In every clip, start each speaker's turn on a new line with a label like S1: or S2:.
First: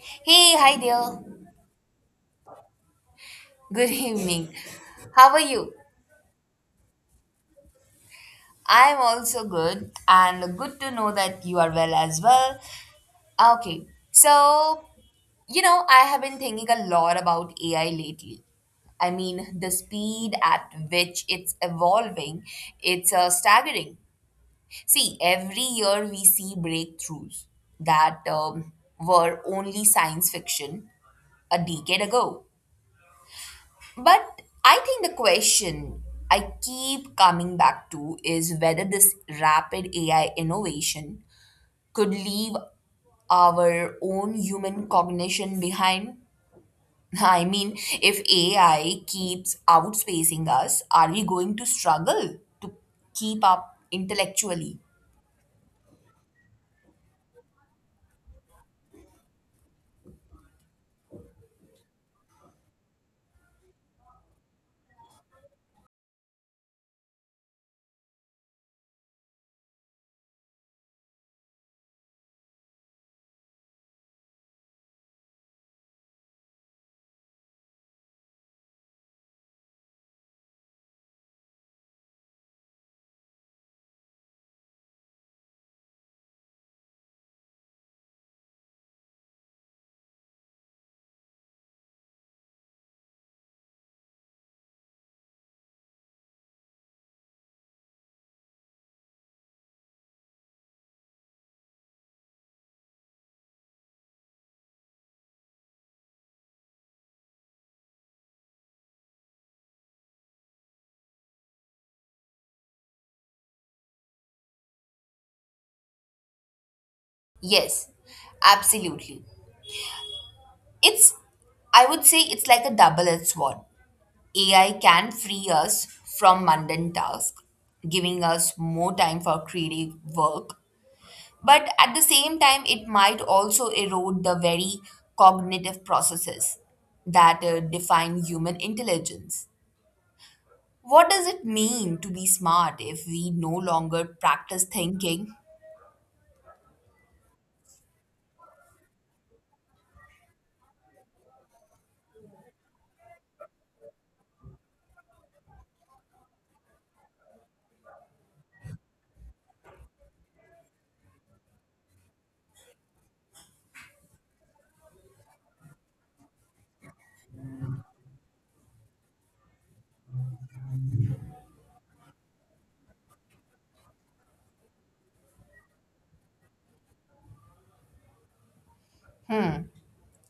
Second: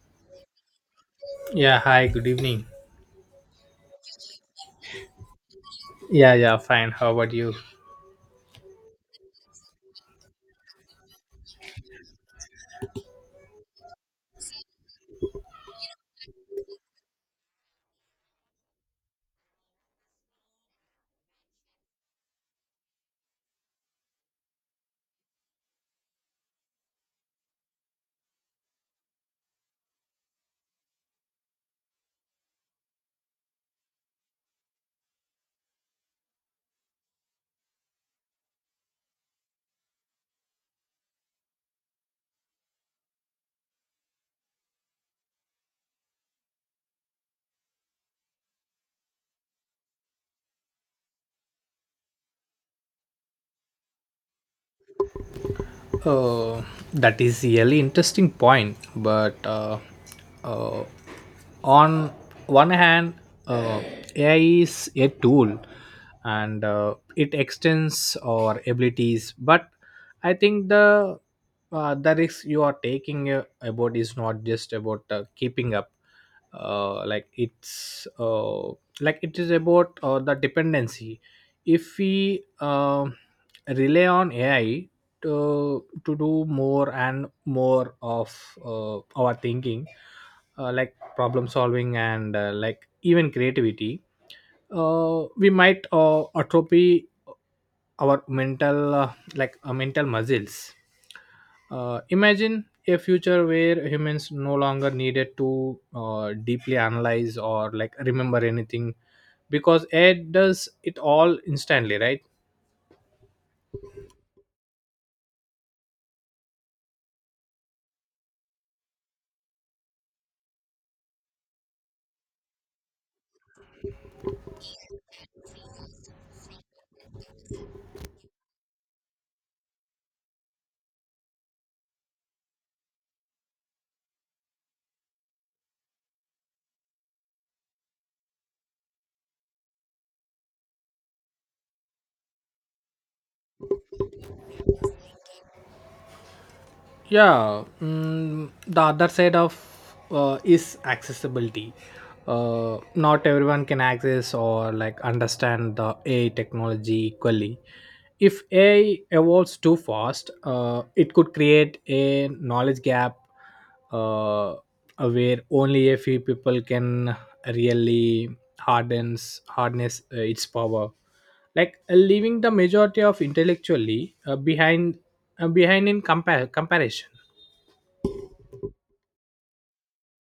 S1: Hey, hi there.
S2: Yeah, hi, good evening.
S1: Good evening. How are you?
S2: Yeah, yeah, fine. How about you?
S1: I'm also good, and good to know that you are well as well. Okay, so I have been thinking a lot about AI lately. I mean, the speed at which it's evolving, it's staggering. See, every year we see breakthroughs that were only science fiction a decade ago. But I think the question I keep coming back to is whether this rapid AI innovation could leave our own human cognition behind. I mean, if AI keeps outspacing us, are we going to struggle to keep up intellectually?
S2: Oh, that is really interesting point. But uh, on one hand, uh, AI is a tool, and it extends our abilities. But I think the risk you are taking about is not just about keeping up. uh, like it's uh, like it is about the dependency if we rely on AI to do more and more of our thinking, like problem solving and like even creativity. We might atrophy our mental, mental muscles. Imagine a future where humans no longer needed to deeply analyze or like remember anything because AI does it all instantly, right?
S1: Yes, absolutely. It's, I would say, it's like a double edged sword. AI can free us from mundane tasks, giving us more time for creative work. But at the same time, it might also erode the very cognitive processes that define human intelligence. What does it mean to be smart if we no longer practice thinking?
S2: Yeah, the other side of is accessibility. Not everyone can access or like understand the AI technology equally. If AI evolves too fast, it could create a knowledge gap uh, where only a few people can really hardens harness its power, like leaving the majority of intellectually behind in comparison.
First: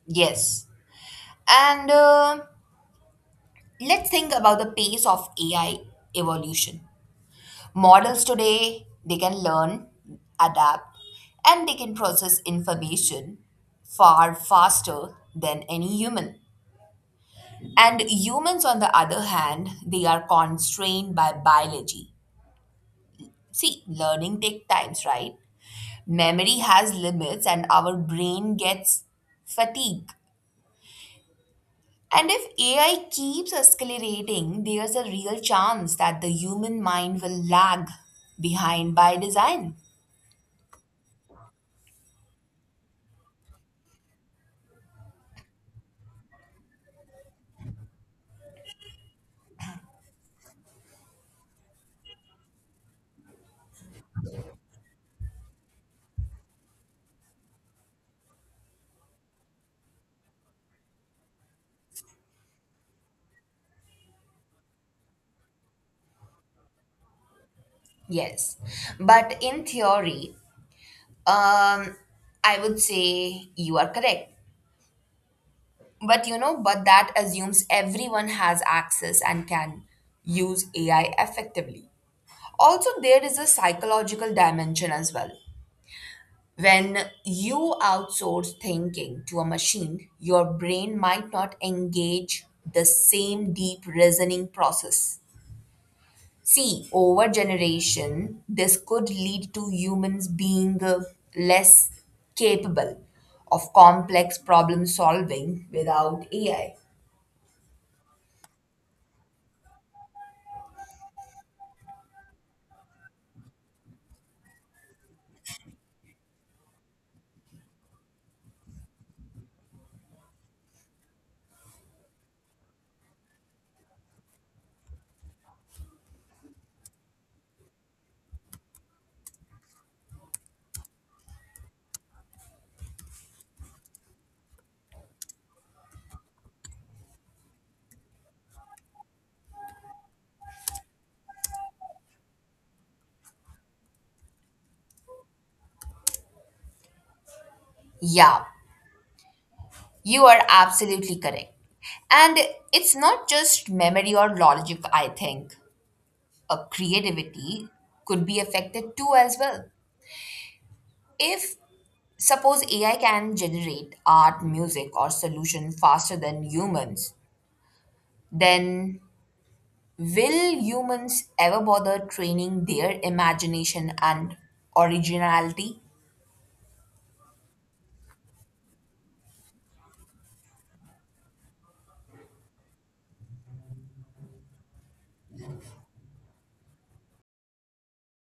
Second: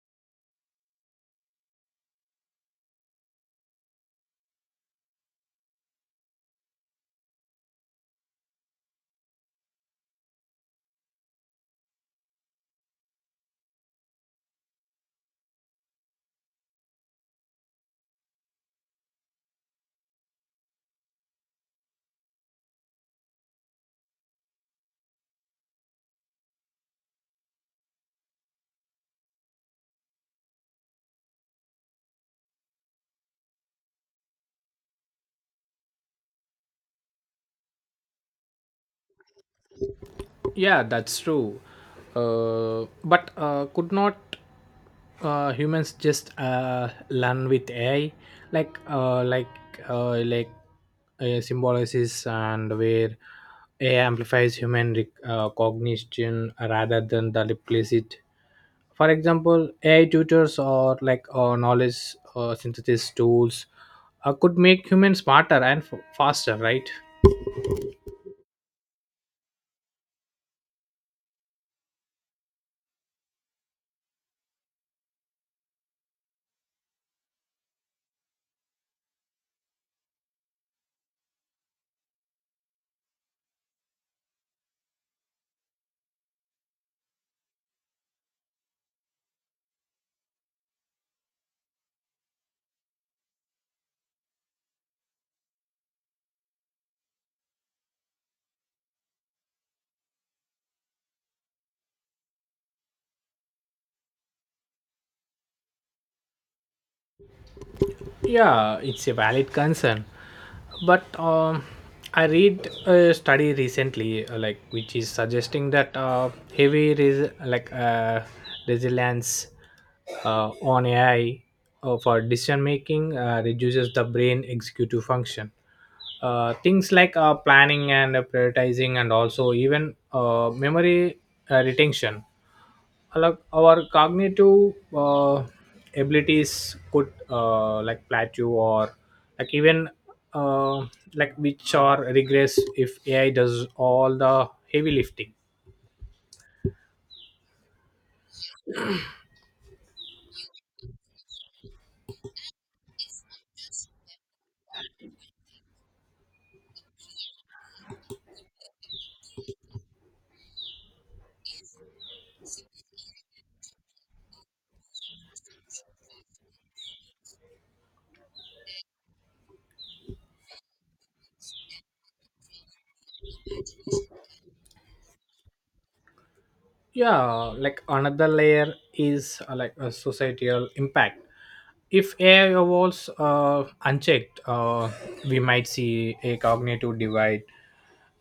S1: Yes. And Let's think about the pace of AI evolution. Models today, they can learn, adapt, and they can process information far faster than any human. And humans, on the other hand, they are constrained by biology. See, learning takes times, right? Memory has limits, and our brain gets fatigue. And if AI keeps escalating, there's a real chance that the human mind will lag behind by design.
S2: Yeah, that's true. But could not humans just learn with AI, like uh, like like symbolosis, and where AI amplifies human cognition rather than the implicit. For example, AI tutors or like knowledge synthesis tools could make humans smarter and faster, right?
S1: Yes, but in theory, um, I would say you are correct. But but that assumes everyone has access and can use AI effectively. Also, there is a psychological dimension as well. When you outsource thinking to a machine, your brain might not engage the same deep reasoning process. See, over generation, this could lead to humans being less capable of complex problem solving without AI.
S2: Yeah, it's a valid concern. But I read a study recently, like which is suggesting that heavy resilience on AI for decision making reduces the brain executive function, things like planning and prioritizing and also even memory retention. Like our cognitive abilities could like plateau, or like even uh, like which are regress if AI does all the heavy lifting.
S1: Yeah, you are absolutely correct. And it's not just memory or logic, I think. A creativity could be affected too as well. If suppose AI can generate art, music, or solution faster than humans, then will humans ever bother training their imagination and originality?
S2: Yeah, like another layer is like a societal impact. If AI evolves unchecked, we might see a cognitive divide,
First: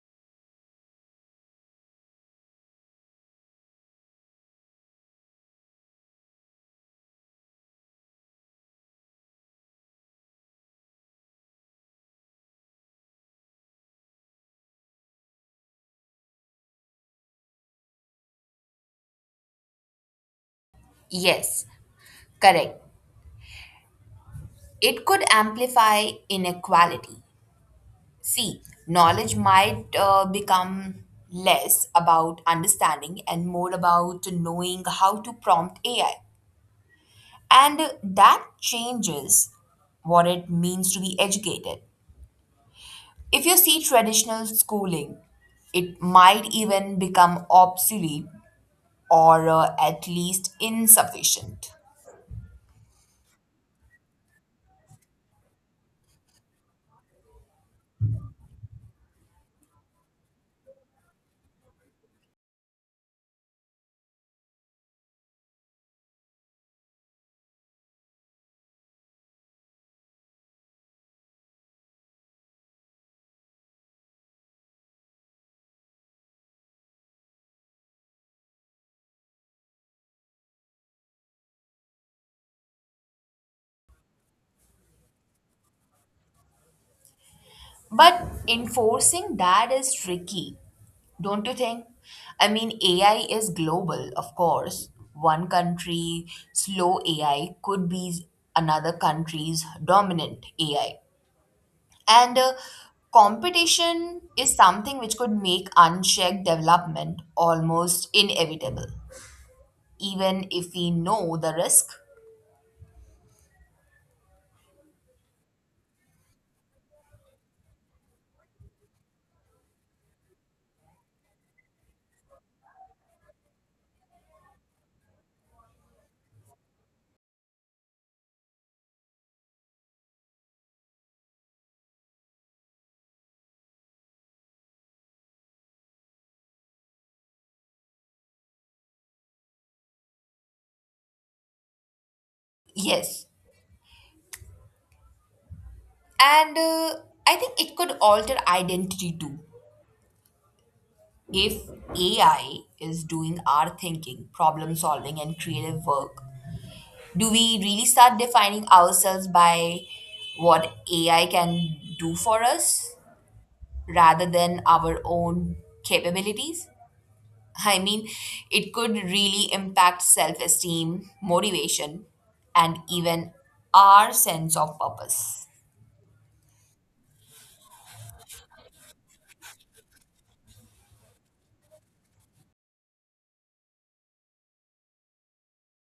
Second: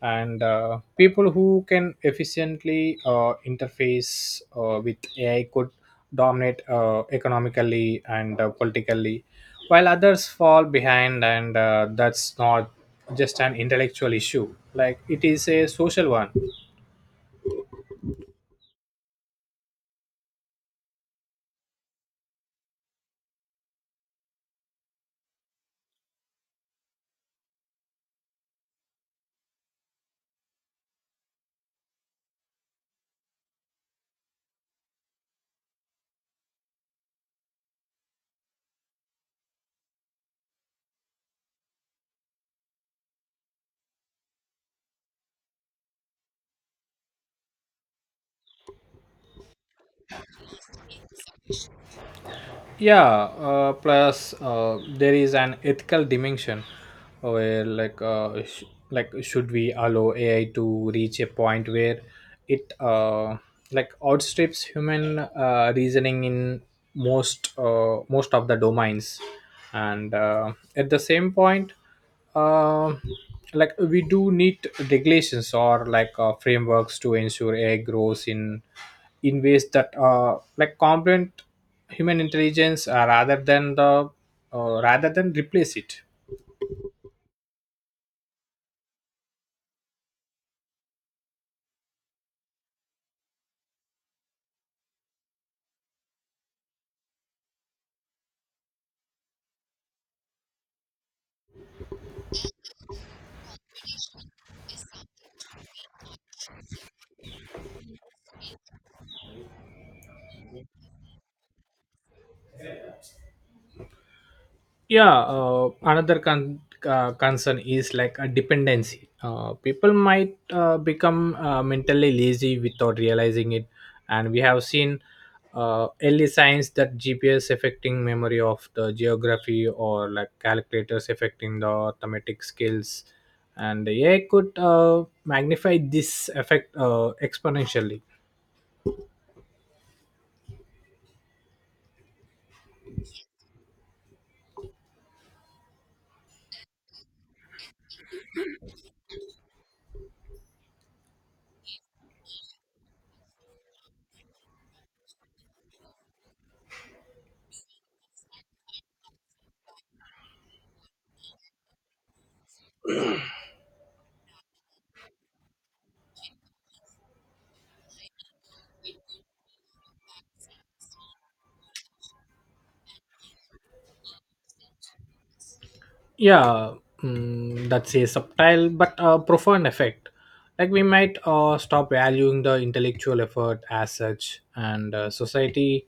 S2: and people who can efficiently interface with AI could dominate economically and politically, while others fall behind. And that's not just an intellectual issue, like it is a social one.
S1: Yes, correct. It could amplify inequality. See, knowledge might become less about understanding and more about knowing how to prompt AI. And that changes what it means to be educated. If you see traditional schooling, it might even become obsolete or at least insufficient.
S2: Yeah, plus there is an ethical dimension where, like, should we allow AI to reach a point where it like outstrips human reasoning in most of the domains? And at the same point, uh, like we do need regulations or like frameworks to ensure AI grows in ways that like complement human intelligence, rather than replace it.
S1: But enforcing that is tricky, don't you think? I mean, AI is global, of course. One country slow AI could be another country's dominant AI. And Competition is something which could make unchecked development almost inevitable, even if we know the risk.
S2: Yeah, concern is like a dependency. People might become mentally lazy without realizing it, and we have seen early signs that GPS affecting memory of the geography, or like calculators affecting the arithmetic skills, and the AI could magnify this effect exponentially.
S1: Yes. And I think it could alter identity too. If AI is doing our thinking, problem solving, and creative work, do we really start defining ourselves by what AI can do for us rather than our own capabilities? I mean, it could really impact self esteem, motivation, and even our sense of purpose.
S2: Yeah, that's a subtle but profound effect. Like we might stop valuing the intellectual effort as such, and society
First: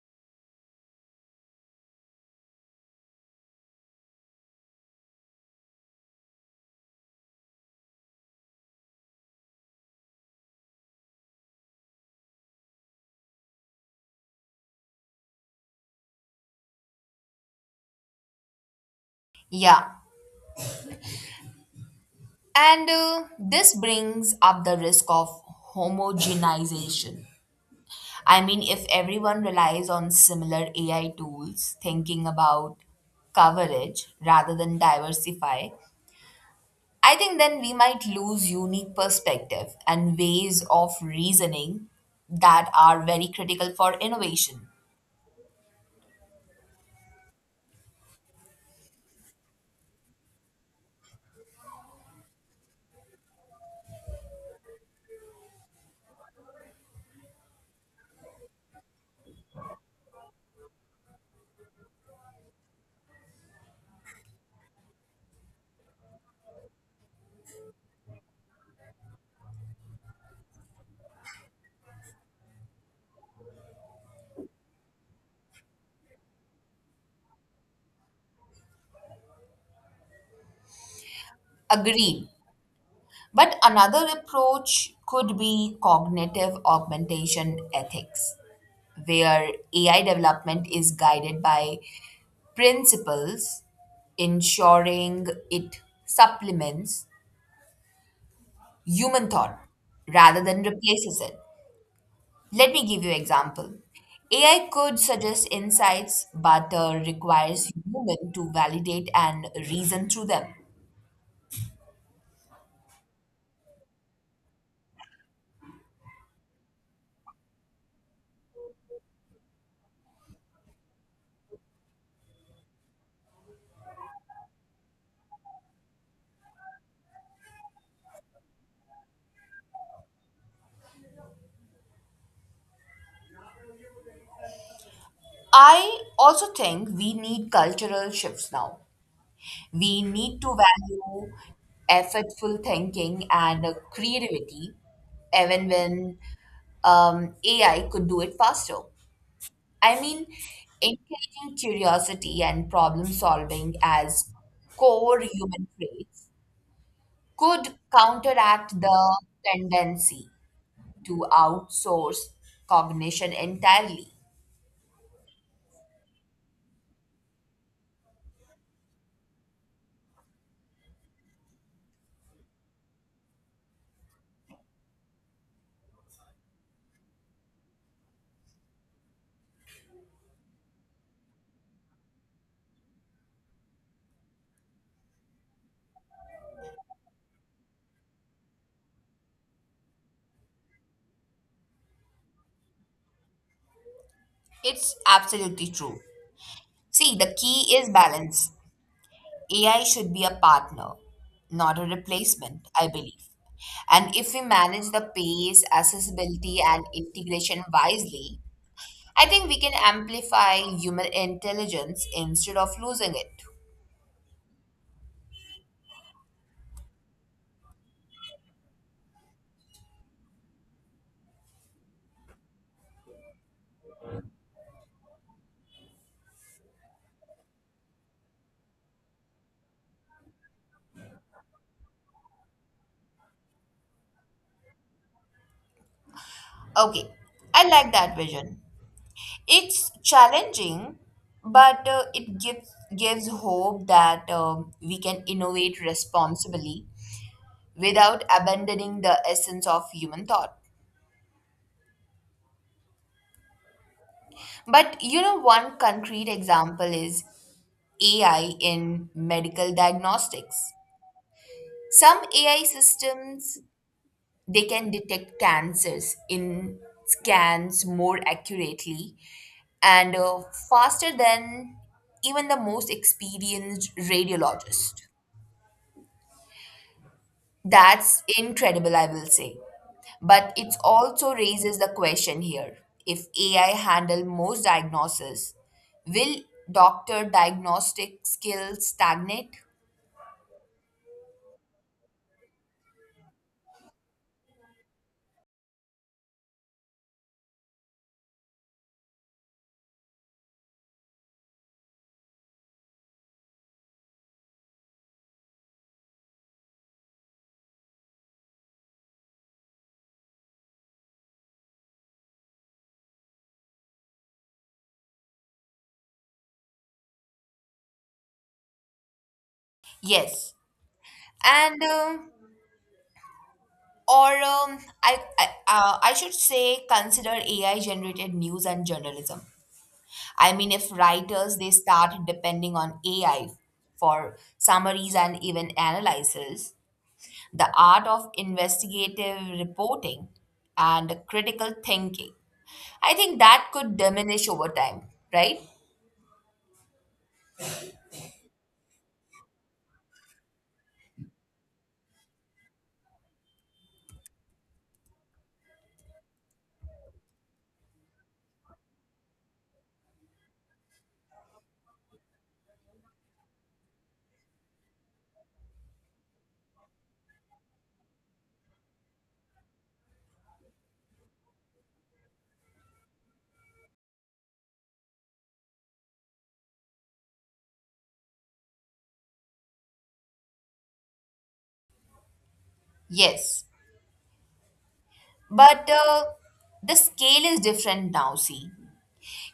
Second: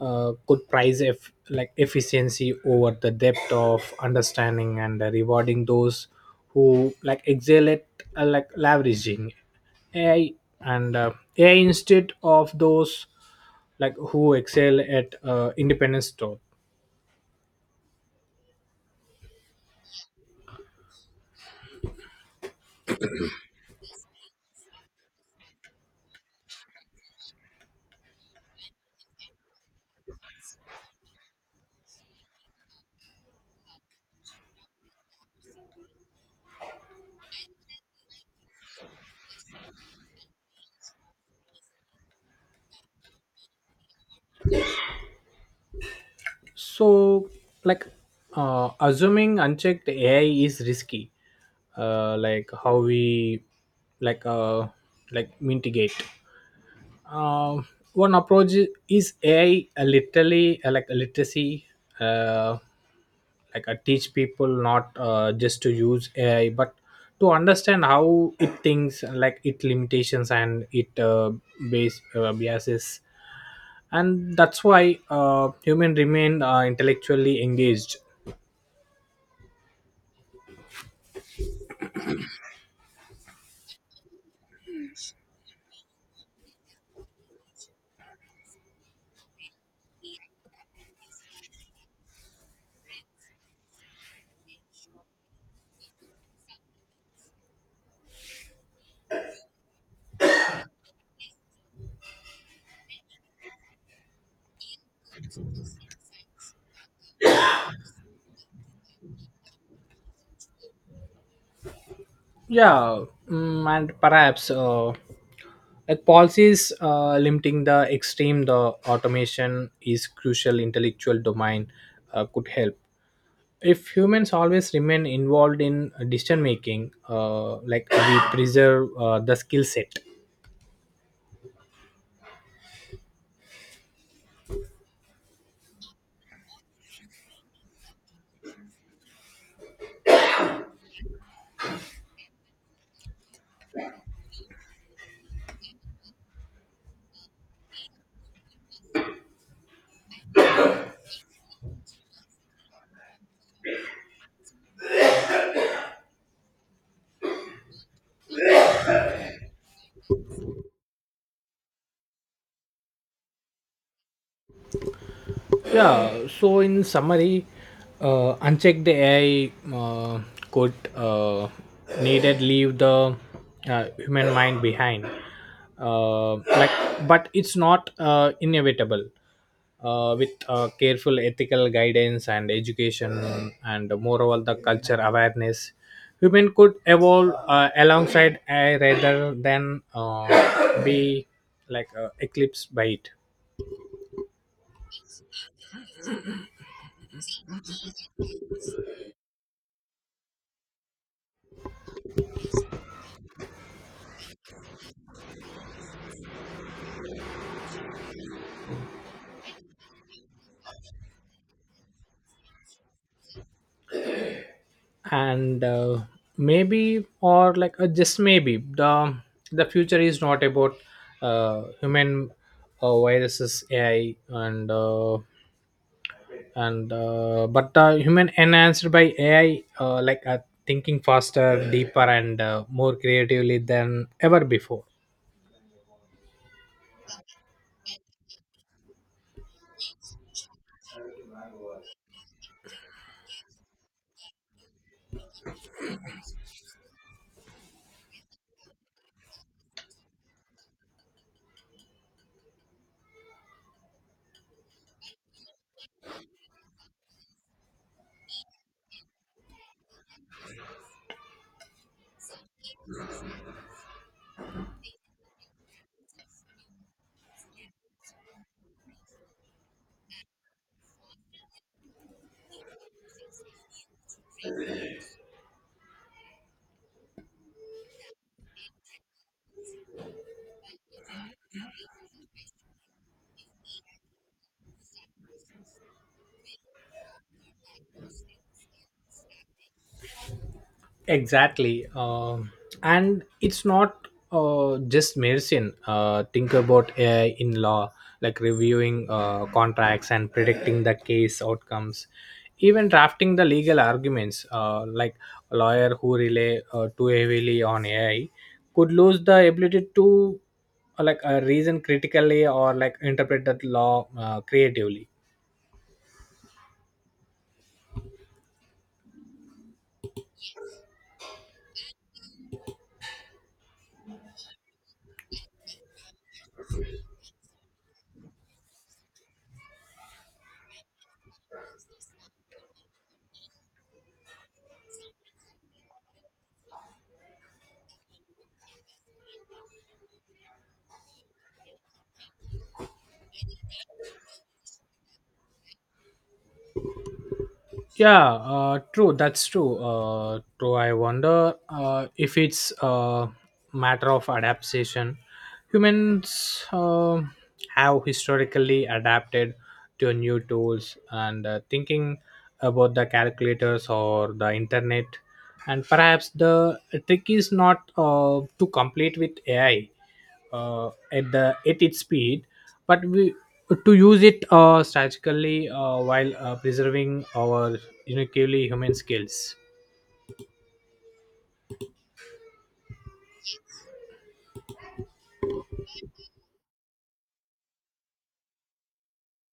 S2: could prize if like efficiency over the depth of understanding, and rewarding those who like excel at like leveraging ai and uh, AI instead of those like who excel at independence thought.
S1: Yeah. And This brings up the risk of homogenization. I mean, if everyone relies on similar AI tools, thinking about coverage rather than diversify, I think then we might lose unique perspective and ways of reasoning that are very critical for innovation.
S2: So, like, assuming unchecked AI is risky, like how we, like, mitigate. One approach is AI a literally, like a literacy, uh, like I teach people not just to use AI, but to understand how it thinks, like its limitations and it base biases. And that's why human remain intellectually engaged.
S1: Agreed. But another approach could be cognitive augmentation ethics, where AI development is guided by principles ensuring it supplements human thought rather than replaces it. Let me give you an example. AI could suggest insights but requires human to validate and reason through them.
S2: Yeah, and perhaps like policies limiting the extreme the automation is crucial intellectual domain could help. If humans always remain involved in decision making, like we preserve the skill set.
S1: I also think we need cultural shifts now. We need to value effortful thinking and creativity, even when AI could do it faster. I mean, encouraging curiosity and problem solving as core human traits could counteract the tendency to outsource cognition entirely.
S2: Yeah, so in summary, unchecked AI could, needed leave the human mind behind. Uh, like, but it's not inevitable. With careful ethical guidance and education, and moreover the culture awareness, women could evolve alongside AI rather than be like eclipsed by it.
S1: It's absolutely true. See, the key is balance. AI should be a partner, not a replacement, I believe. And if we manage the pace, accessibility, and integration wisely, I think we can amplify human intelligence instead of losing it.
S2: And maybe, or like just maybe the future is not about human viruses AI, and but human enhanced by AI, like thinking faster, deeper, and more creatively than ever before.
S1: Okay, I like that vision. It's challenging, but it gives hope that we can innovate responsibly without abandoning the essence of human thought. But one concrete example is AI in medical diagnostics. Some AI systems they can detect cancers in scans more accurately and faster than even the most experienced radiologist. That's incredible, I will say. But it also raises the question here. If AI handle most diagnosis, will doctor diagnostic skills stagnate?
S2: Exactly. And it's not just medicine. Think about AI in law, like reviewing contracts and predicting the case outcomes, even drafting the legal arguments. Like a lawyer who rely too heavily on AI could lose the ability to reason critically or like interpret that law creatively.
S1: Yes. And Or I should say consider AI generated news and journalism. I mean, if writers they start depending on AI for summaries and even analysis, the art of investigative reporting and critical thinking, I think that could diminish over time, right?
S2: Yeah, true. That's true. True. I wonder if it's a matter of adaptation. Humans have historically adapted to new tools, and thinking about the calculators or the internet, and perhaps the trick is not to complete with AI, at the at its speed, but we to use it strategically while preserving our uniquely human skills.
S1: Yes. But the scale is different now, see.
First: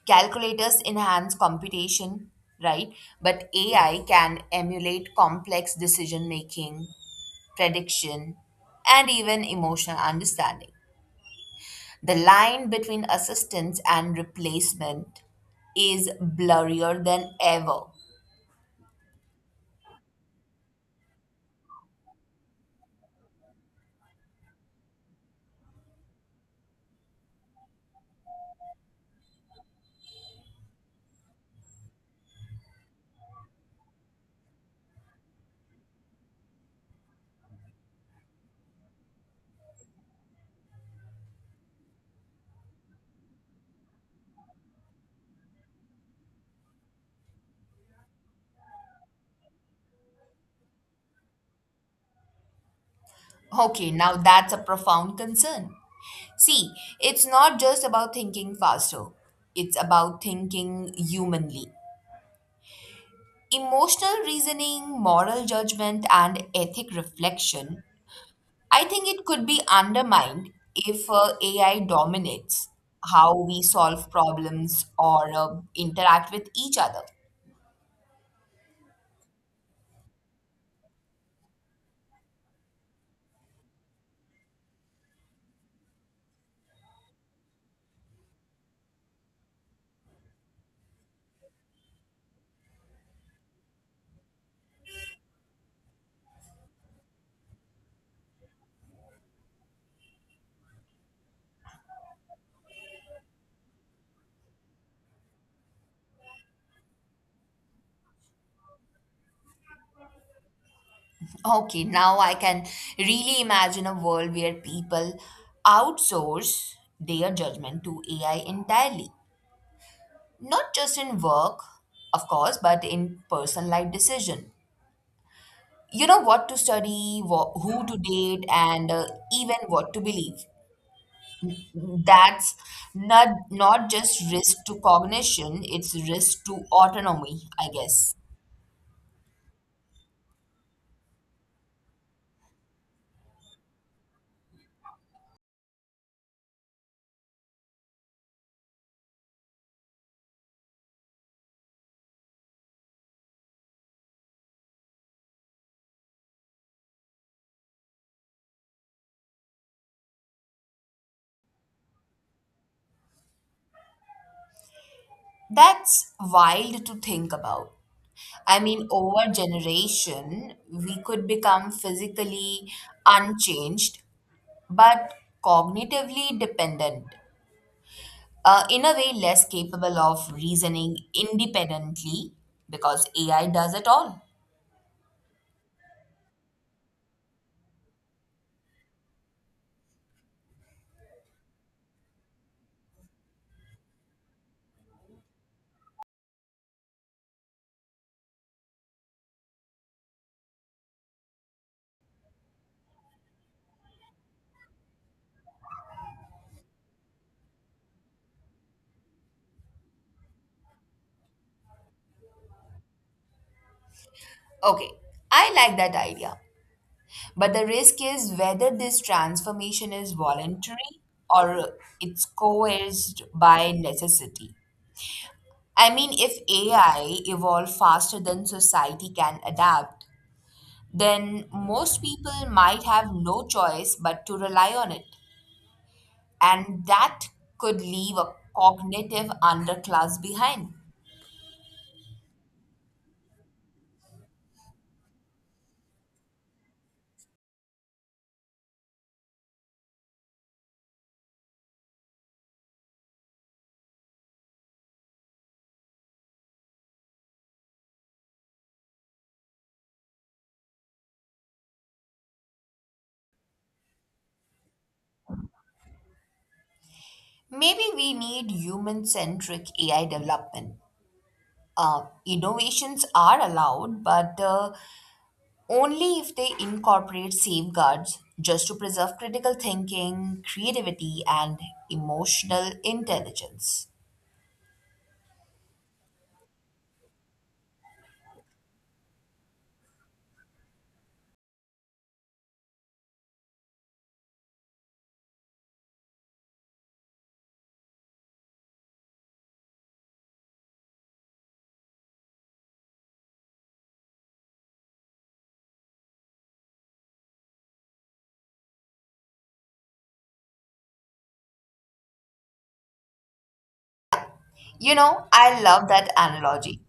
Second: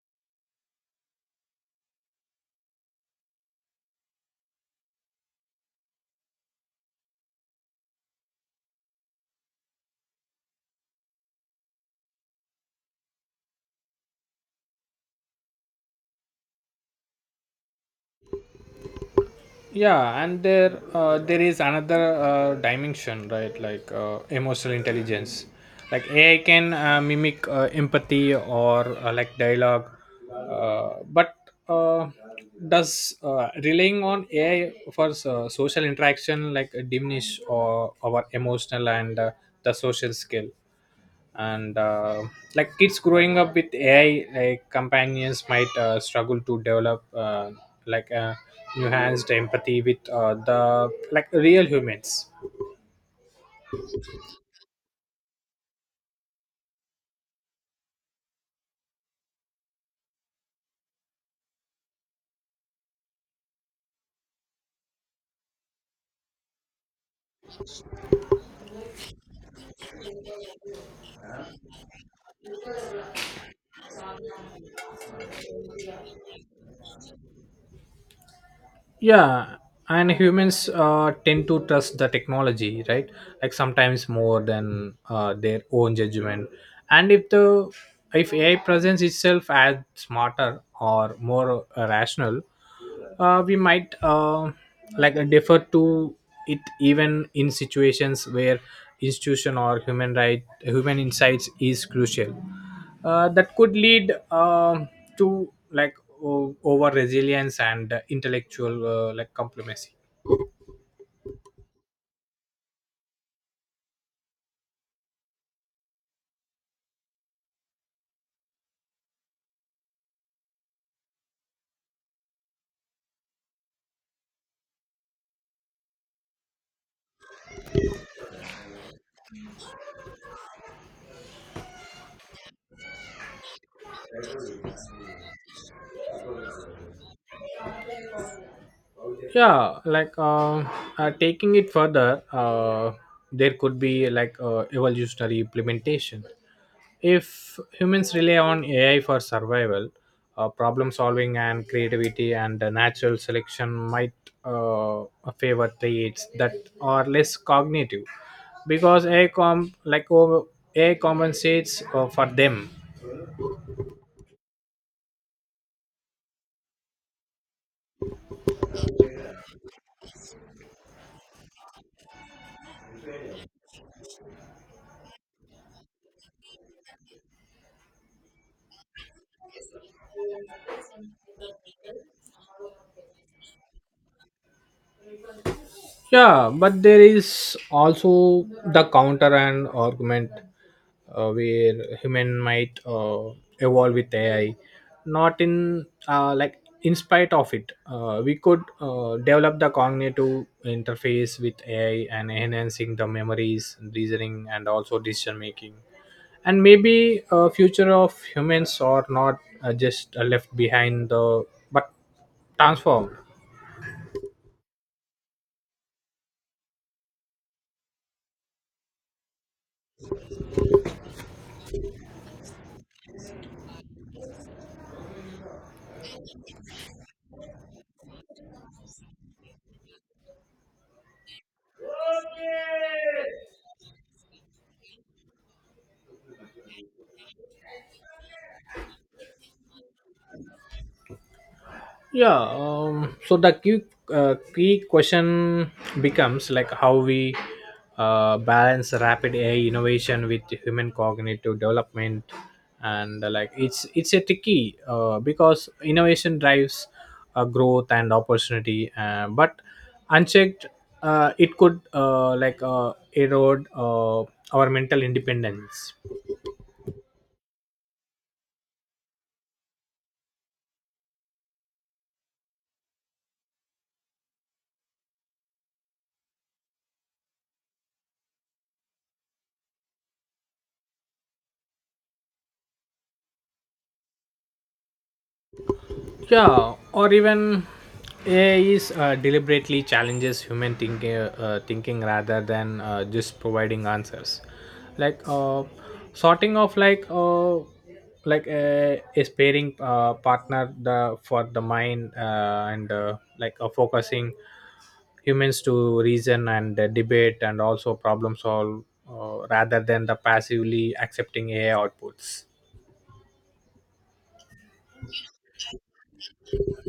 S1: Calculators enhance computation, right? But AI can emulate complex decision making, prediction, and even emotional understanding. The line between assistance and replacement is blurrier than ever.
S2: Yeah, and there is another dimension, right? Like emotional intelligence, like AI can mimic empathy or like dialogue, but uh, does relying on AI for social interaction like diminish or our emotional and the social skill? And like kids growing up with AI like companions might struggle to develop like uh, enhanced empathy with the like real humans.
S1: Okay, now that's a profound concern. See, it's not just about thinking faster, it's about thinking humanly. Emotional reasoning, moral judgment, and ethic reflection, I think it could be undermined if AI dominates how we solve problems or interact with each other.
S2: Yeah, and humans tend to trust the technology, right? Like sometimes more than their own judgment. And if AI presents itself as smarter or more rational, we might, defer to it even in situations where institution or human insights is crucial. That could lead, um to, like, over resilience and intellectual like compromise.
S1: Okay, now I can really imagine a world where people outsource their judgment to AI entirely. Not just in work, of course, but in personal life decision. You know what to study, what, who to date, and even what to believe. That's not just risk to cognition, it's risk to autonomy, I guess.
S2: Yeah, taking it further, there could be like evolutionary implementation. If humans rely on AI for survival, problem solving, and creativity, and natural selection might uh, favor traits that are less cognitive, because AI compensates for them.
S1: That's wild to think about. I mean, over generation, we could become physically unchanged, but cognitively dependent. In a way, less capable of reasoning independently because AI does it all.
S2: Yeah, but there is also the counter and argument where human might evolve with AI, not in like in spite of it. We could develop the cognitive interface with AI and enhancing the memories, reasoning, and also decision making. And maybe a future of humans are not just left behind the, but transformed.
S1: Okay, I like that idea. But the risk is whether this transformation is voluntary or it's coerced by necessity. I mean, if AI evolve faster than society can adapt, then most people might have no choice but to rely on it. And that could leave a cognitive underclass behind.
S2: Yeah, so the key question becomes like how we balance rapid AI innovation with human cognitive development. And like it's a tricky, because innovation drives growth and opportunity, but unchecked, it could, erode, our mental independence.
S1: Maybe we need human centric AI development. Innovations are allowed, but only if they incorporate safeguards just to preserve critical thinking, creativity, and emotional intelligence.
S2: Yeah, or even AI is deliberately challenges human thinking rather than just providing answers. Like sorting of like, a sparing partner the for the mind, and like focusing humans to reason and debate and also problem solve, rather than the passively accepting AI outputs.
S1: You know, I love that analogy.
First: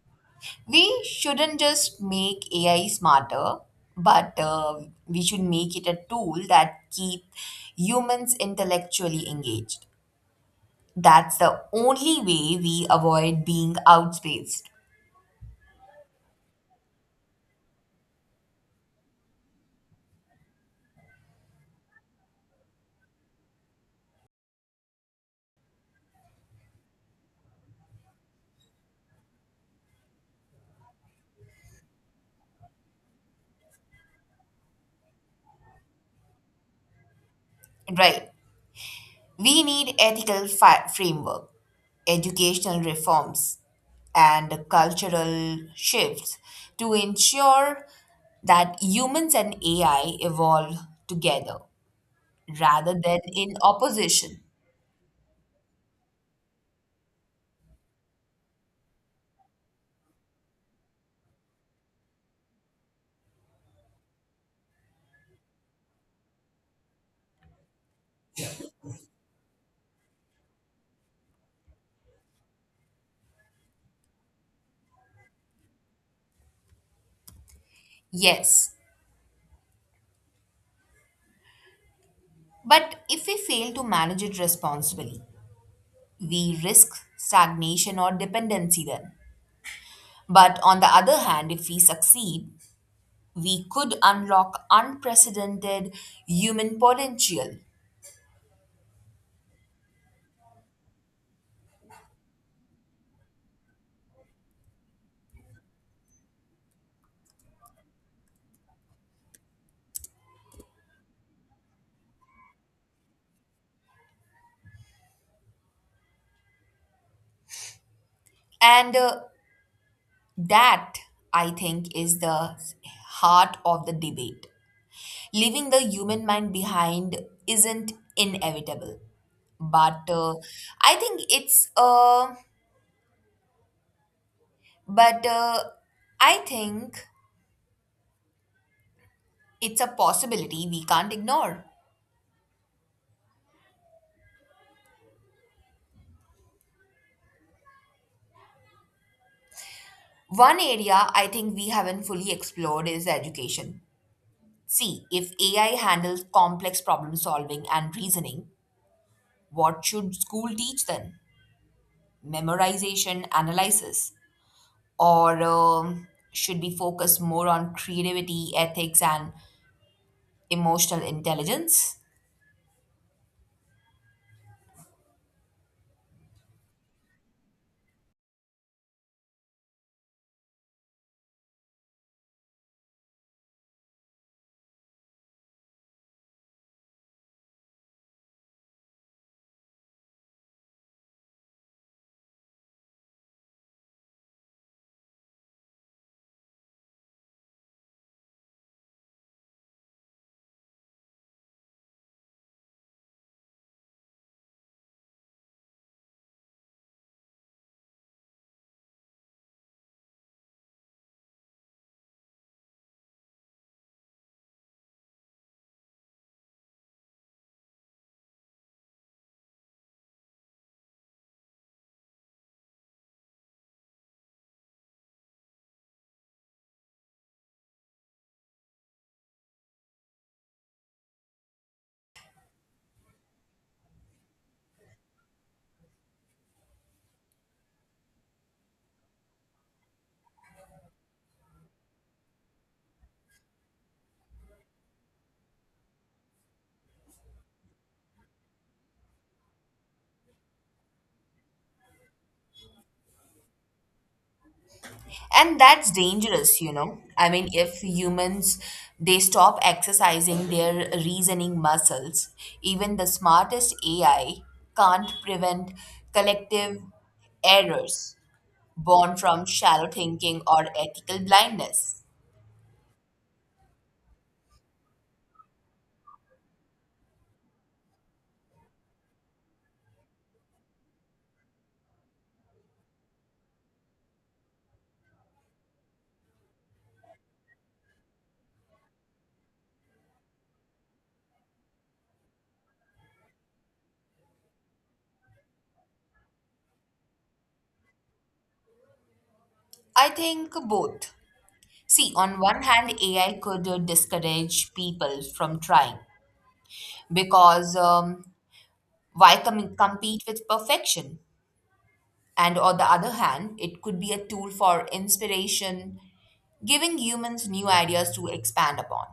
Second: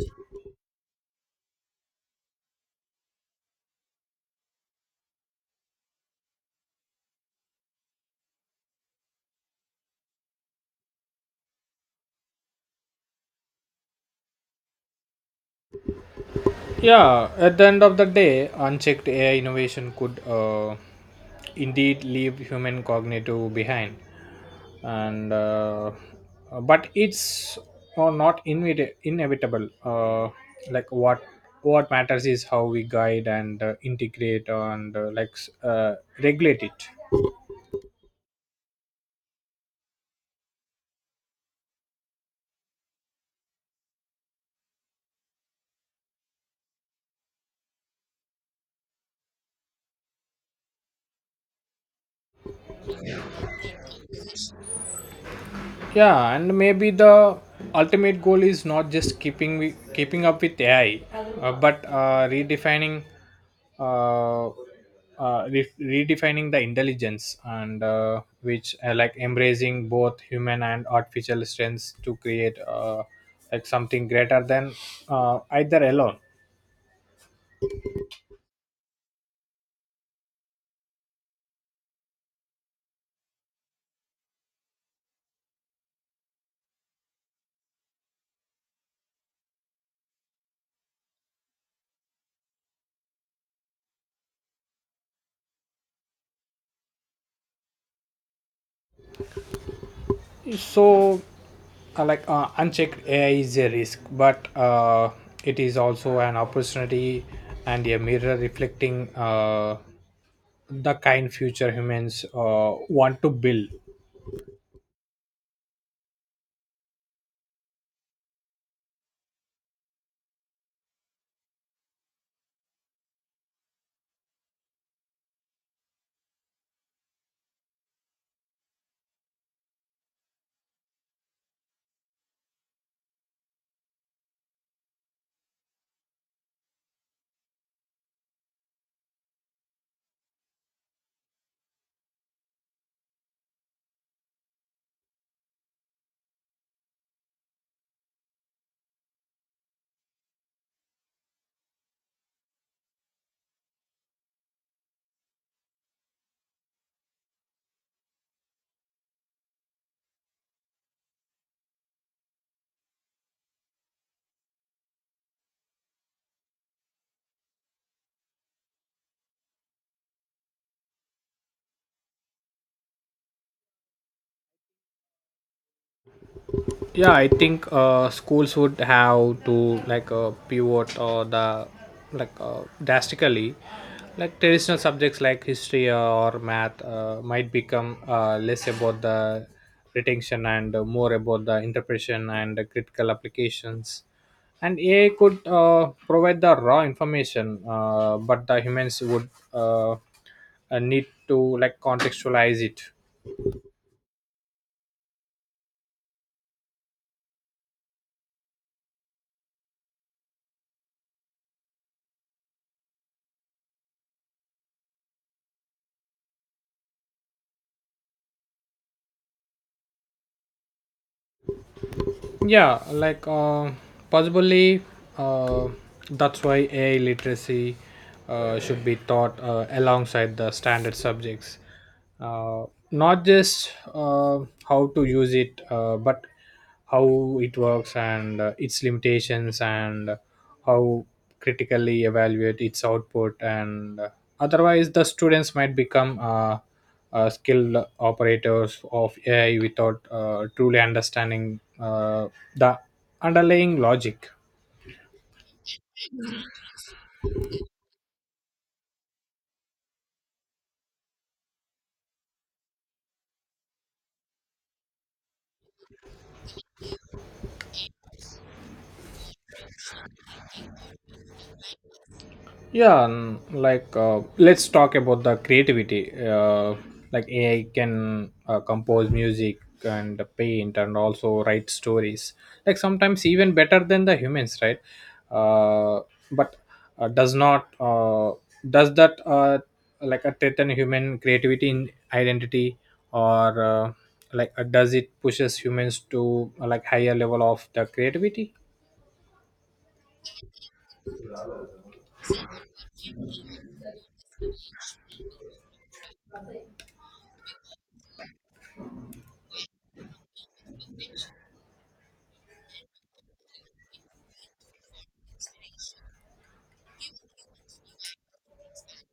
S1: We shouldn't just make AI smarter, but we should make it a tool that keep humans intellectually engaged. That's the only way we avoid being outspaced,
S2: Yeah, at the end of the day, unchecked AI innovation could indeed leave human cognitive behind, and but it's not inevitable. What matters is how we guide and integrate and regulate it.
S1: right? We need ethical framework, educational reforms, and cultural shifts to ensure that humans and AI evolve together rather than in opposition.
S2: Yeah, and maybe the ultimate goal is not just keeping up with AI, but redefining, uh, redefining the intelligence, and which like embracing both human and artificial strengths to create, like something greater than either alone.
S1: Yes, but if we fail to manage it responsibly, we risk stagnation or dependency then. But on the other hand, if we succeed, we could unlock unprecedented human potential.
S2: So, unchecked AI is a risk, but it is also an opportunity and a mirror reflecting, the kind future humans want to build.
S1: And uh, That, I think, is the heart of the debate. Leaving the human mind behind isn't inevitable, but I think it's uh, but uh, I think it's a possibility we can't ignore. One area I think we haven't fully explored is education. See, if AI handles complex problem solving and reasoning, what should school teach then? Memorization, analysis, or should we focus more on creativity, ethics, and emotional intelligence?
S2: Yeah, I think schools would have to pivot or the drastically. Like traditional subjects like history or math might become less about the retention and more about the interpretation and the critical applications. And AI could provide the raw information, but the humans would, need to like contextualize it. Yeah, possibly, uh, that's why AI literacy should be taught alongside the standard subjects, uh, not just how to use it, but how it works and its limitations and how critically evaluate its output. And otherwise the students might become, skilled operators of AI without truly understanding the underlying logic.
S1: And that's dangerous, you know. I mean, if humans they stop exercising their reasoning muscles, even the smartest AI can't prevent collective errors born from shallow thinking or ethical blindness.
S2: Yeah, let's talk about the creativity. Like AI can compose music and paint and also write stories, like sometimes even better than the humans, right? Uh, but uh, does not does that like a threaten human creativity in identity? Or like does it pushes humans to like higher level of the creativity?
S1: I think both. See, on one hand, AI could discourage people from trying, because why compete with perfection? And on the other hand, it could be a tool for inspiration, giving humans new ideas to expand upon.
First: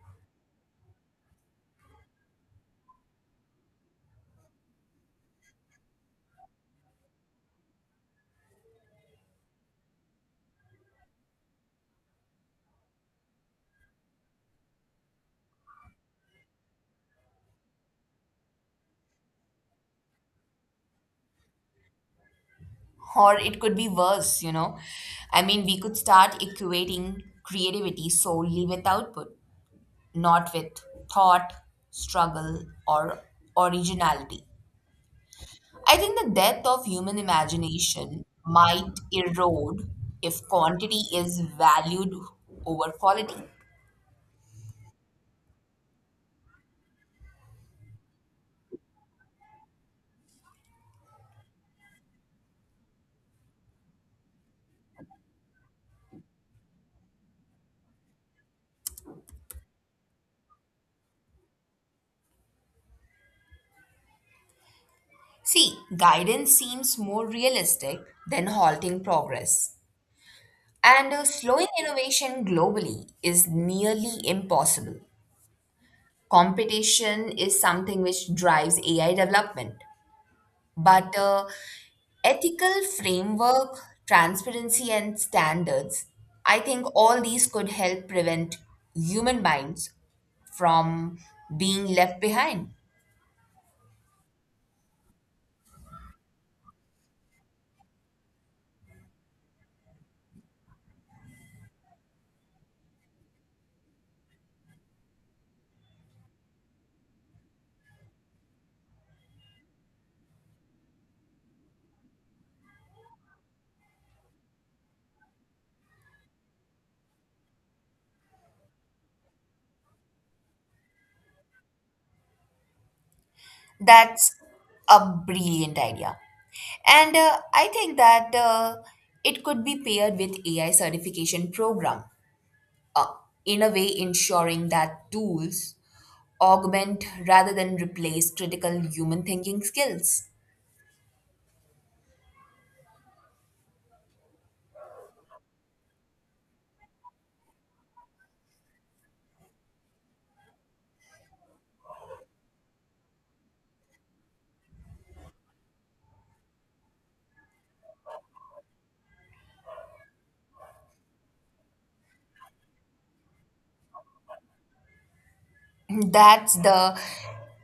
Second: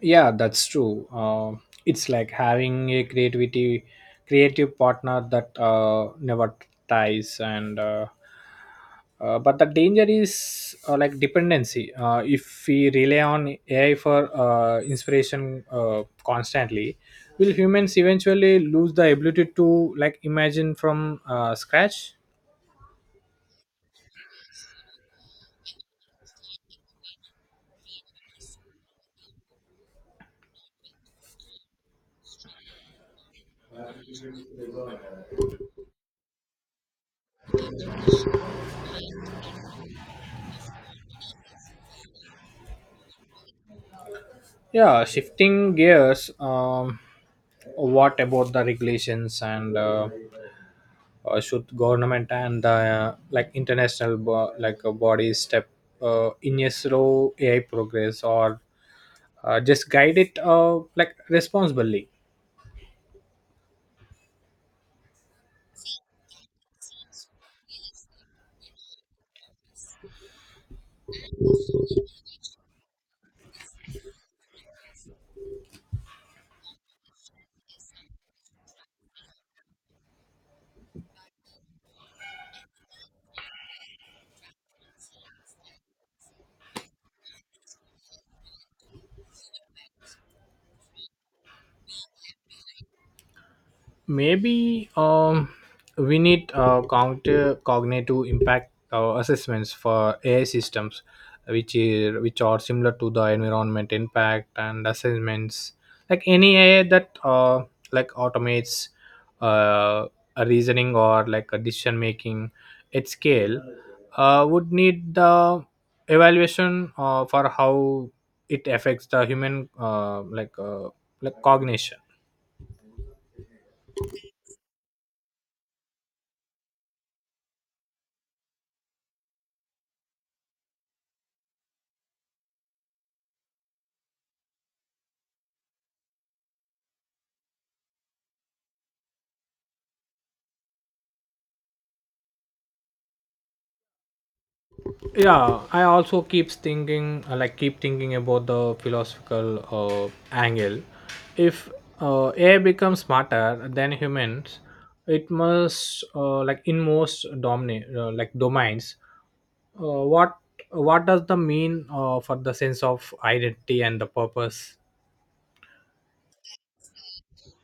S2: Yeah, that's true. It's like having a creative partner that never ties, and but the danger is like dependency. If we rely on AI for inspiration constantly, will humans eventually lose the ability to like imagine from scratch?
S1: Or it could be worse, you know. I mean, we could start equating creativity solely with output, not with thought, struggle, or originality. I think the depth of human imagination might erode if quantity is valued over quality.
S2: Yeah, shifting gears. What about the regulations and, should government and the, international bodies step in a slow AI progress, or just guide it like responsibly?
S1: See, guidance seems more realistic than halting progress. And Slowing innovation globally is nearly impossible. Competition is something which drives AI development. But ethical framework, transparency, and standards, I think all these could help prevent human minds from being left behind.
S2: Maybe we need counter cognitive impact assessments for AI systems, which are similar to the environment impact and assessments. Like any AI that like automates uh, a reasoning or like a decision making at scale would need the evaluation for how it affects the human, like cognition.
S1: That's a brilliant idea. And I think that It could be paired with AI certification program, uh, in a way ensuring that tools augment rather than replace critical human thinking skills.
S2: Yeah, I also keep thinking about the philosophical angle. If AI becomes smarter than humans, it must like in most like domains, what does the mean for the sense of identity and the purpose?
S1: That's the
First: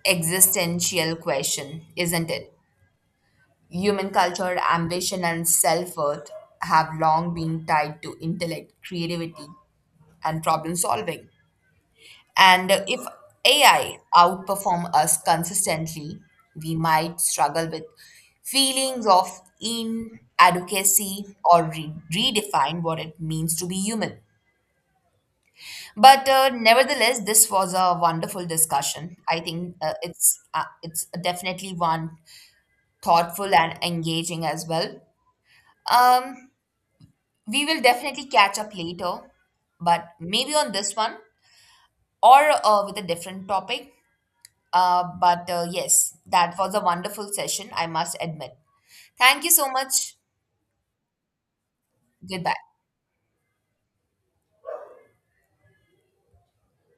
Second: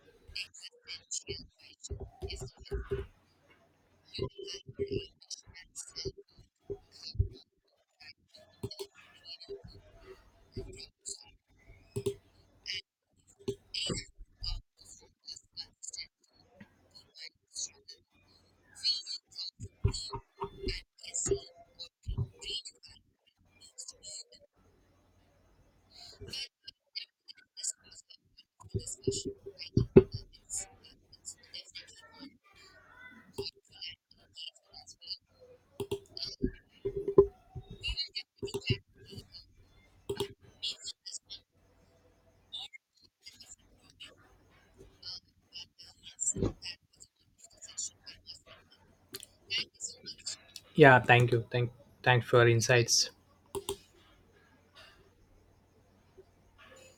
S1: existential question, isn't it? Human culture, ambition, and self worth have long been tied to intellect, creativity, and problem solving. And if AI outperform us consistently, we might struggle with feelings of inadequacy or redefine what it means to be human. But nevertheless, this was a wonderful discussion. I think it's definitely one thoughtful and engaging as well. Um, we will definitely catch up later, but maybe on this one or with a different topic. But Yes, that was a wonderful session, I must admit. Thank you so much.
S2: Yeah, thank you, thanks for your
S1: Goodbye.
S2: insights.